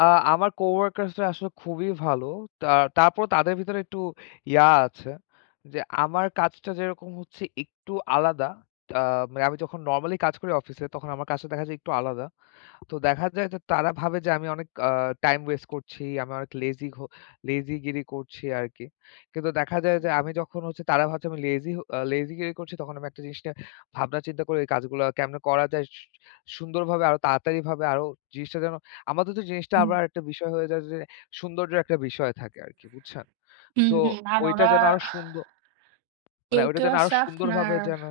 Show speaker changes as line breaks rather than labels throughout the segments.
আ আমার co-workers রা আসলে খুবই ভালো। তা তারপরও তাদের ভিতরে একটু ইয়া আছে। যে আমার কাজটা যেরকম হচ্ছে একটু আলাদা। আ মানে আমি যখন নরমালি কাজ করি অফিসে, তখন আমার কাজটা দেখা যায় একটু আলাদা। তো দেখা যায় যে তারা ভাবে যে আমি অনেক আ টাইম ওয়েস্ট করছি, আমি অনেক লেজি হ লেজিগিরি করছি আর কি। কিন্তু দেখা যায়
হু,
যে আমি
হু।
যখন হচ্ছে তারা ভাবছে আমি লেজি হ লেজিগিরি করছি তখন আমি একটা জিনিস নিয়ে ভাবনা চিন্তা করে এই কাজগুলো কেমনে করা যায় স সু সুন্দরভাবে আরো তাড়াতাড়িভাবে আরো জিনিসটা যেন আমার তো জিনিসটা
হুম।
আবার আরেকটা বিষয় হয়ে যায় যে সৌন্দর্য্য একটা বিষয় থাকে আর কি, বুঝছেন?
হুম,
সো
হুম। আর
ওইটা
ওরা
যেন আরো সুন্দ মানে
কেউ,
ওইটা
কেউ
যেন আরো
আছে আপনার
সুন্দরভাবে যেন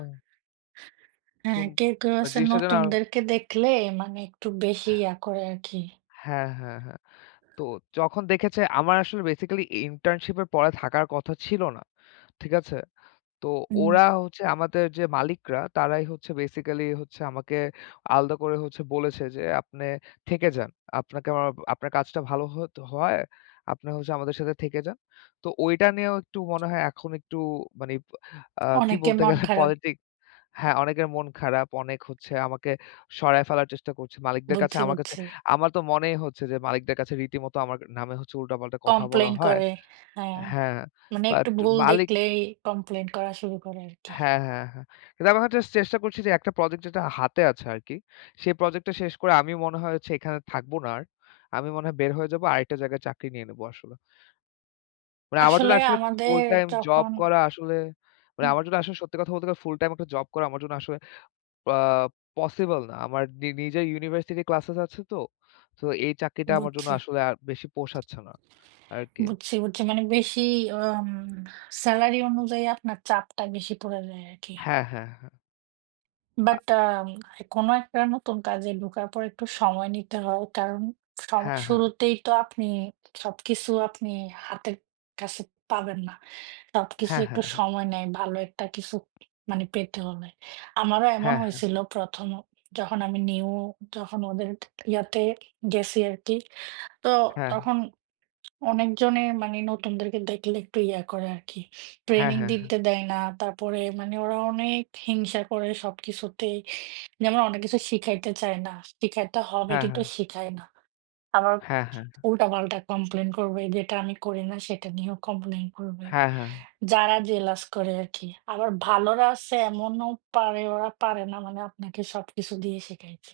হ্যাঁ,
সুন
কেউ, কেউ
মানে
আছে
জিনিসটা যেন আর...
নতুনদেরকে দেখলে মানে একটু বেশি ইয়া করে আরকি।
হ্যাঁ, হ্যাঁ, হ্যাঁ। তো যখন দেখেছে আমার আসলে basically internship এর পরে থাকার কথা ছিল না, ঠিক আছে? তো
হুম।
ওরা হচ্ছে আমাদের যে মালিকরা, তারাই হচ্ছে basically হচ্ছে আমাকে আলাদা করে হচ্ছে বলেছে যে, "আপনি থেকে যান। আপনাকে আমার আপনার কাজটা ভালো হত হয়। আপনি হচ্ছে আমাদের সাথে থেকে যান।" তো ওইটা নিয়েও একটু মনে হয় এখন একটু মানে আ কি
অনেকের
বলতে
মন
গেলে
খারাপ।
পলিটিক। হ্যাঁ অনেকের মন খারাপ, অনেক হচ্ছে আমাকে সরায় ফেলার চেষ্টা করছে মালিকদের কাছে।
বুঝছি,
আমার কাছে
বুঝছি।
আমার তো মনেই হচ্ছে যে মালিকদের কাছে রীতিমতো আমার নামে হচ্ছে উল্টাপাল্টা কথা বলা
কমপ্লেন
হয়।
করে। হ্যাঁ,
হ্যাঁ,
মানে
বাট
একটু ভুল
মালিক
দেখলেই কমপ্লেন করা শুরু করে আরকি।
হ্যাঁ, হ্যাঁ, হ্যাঁ। কিন্তু আমি এখন যাস্ট চেষ্টা করছি যে একটা প্রোজেক্ট যেটা হাতে আছে আর কি, সেই প্রোজেক্ট টা শেষ করে আমি মনে হয় হচ্ছে এখানে থাকবো না আর। আমি মনে হয় বের হয়ে যাবো আরেকটা জায়গায় চাকরি নিয়ে নেবো আসলে। মানে আমার
আসলে
জন্য আসলে
আমাদের
ফুল টাইম জব
যখন
করা আসলে, মানে
হু।
আমার জন্য আসলে সত্যি কথা বলতে গেলে ফুল টাইম একটা জব করা আমার জন্য আসলে আ পসিবল না। আমার নি নিজের ইউনিভার্সিটি ক্লাসেস আছে তো। তো এই চাকরিটা আমার জন্য
বুঝছি।
আসলে আর বেশি পোষাচ্ছে না আরকি।
বুঝছি, বুঝছি। মানে বেশি উম স্যালারি অনুযায়ী আপনার চাপটা বেশি পড়ে যায় আরকি।
হ্যাঁ, হ্যাঁ, হ্যাঁ। আ
বাট আম কোন একটা নতুন কাজে ঢোকার পর একটু সময় নিতে হয়। কারণ সম
হ্যাঁ, হ্যাঁ।
শুরুতেই তো আপনি সবকিছু আপনি হাতের কাছে পাবেন না। সবকিছু
হ্যাঁ,
একটু
হ্যাঁ, হ্যাঁ।
সময় নেয়, ভালো একটা কিছু মানে পেতে হলে। আমারও এমন
হ্যাঁ, হ্যাঁ।
হয়েছিল ১ম অ যখন আমি নিউ, যখন ওদের ইয়াতে গেছি আরকি। তো
হ্যাঁ, হ্যাঁ।
তখন অনেকজনেই মানে নতুনদেরকে দেখলে একটু ইয়া করে আরকি।
হ্যাঁ,
training
হ্যাঁ, হ্যাঁ।
দিতে দেয় না, তারপরে মানে ওরা অনেক হিংসা করে সবকিছুতেই। যেমন অনেক কিছু শিখাইতে চায় না, শিখাইতে হবে
হ্যাঁ,
কিন্তু
হ্যাঁ।
শিখায় না। আবার
হ্যাঁ, হ্যাঁ, হ্যাঁ।
উল্টাপাল্টা কমপ্লেন করবে, যেটা আমি করি না সেটা নিয়েও কমপ্লেন করবে,
হ্যাঁ, হ্যাঁ।
যারা জেলাস করে আরকি। আবার ভালরা আছে এমনও পারে ওরা পারে না মানে আপনাকে সবকিছু দিয়ে শিখাইতে।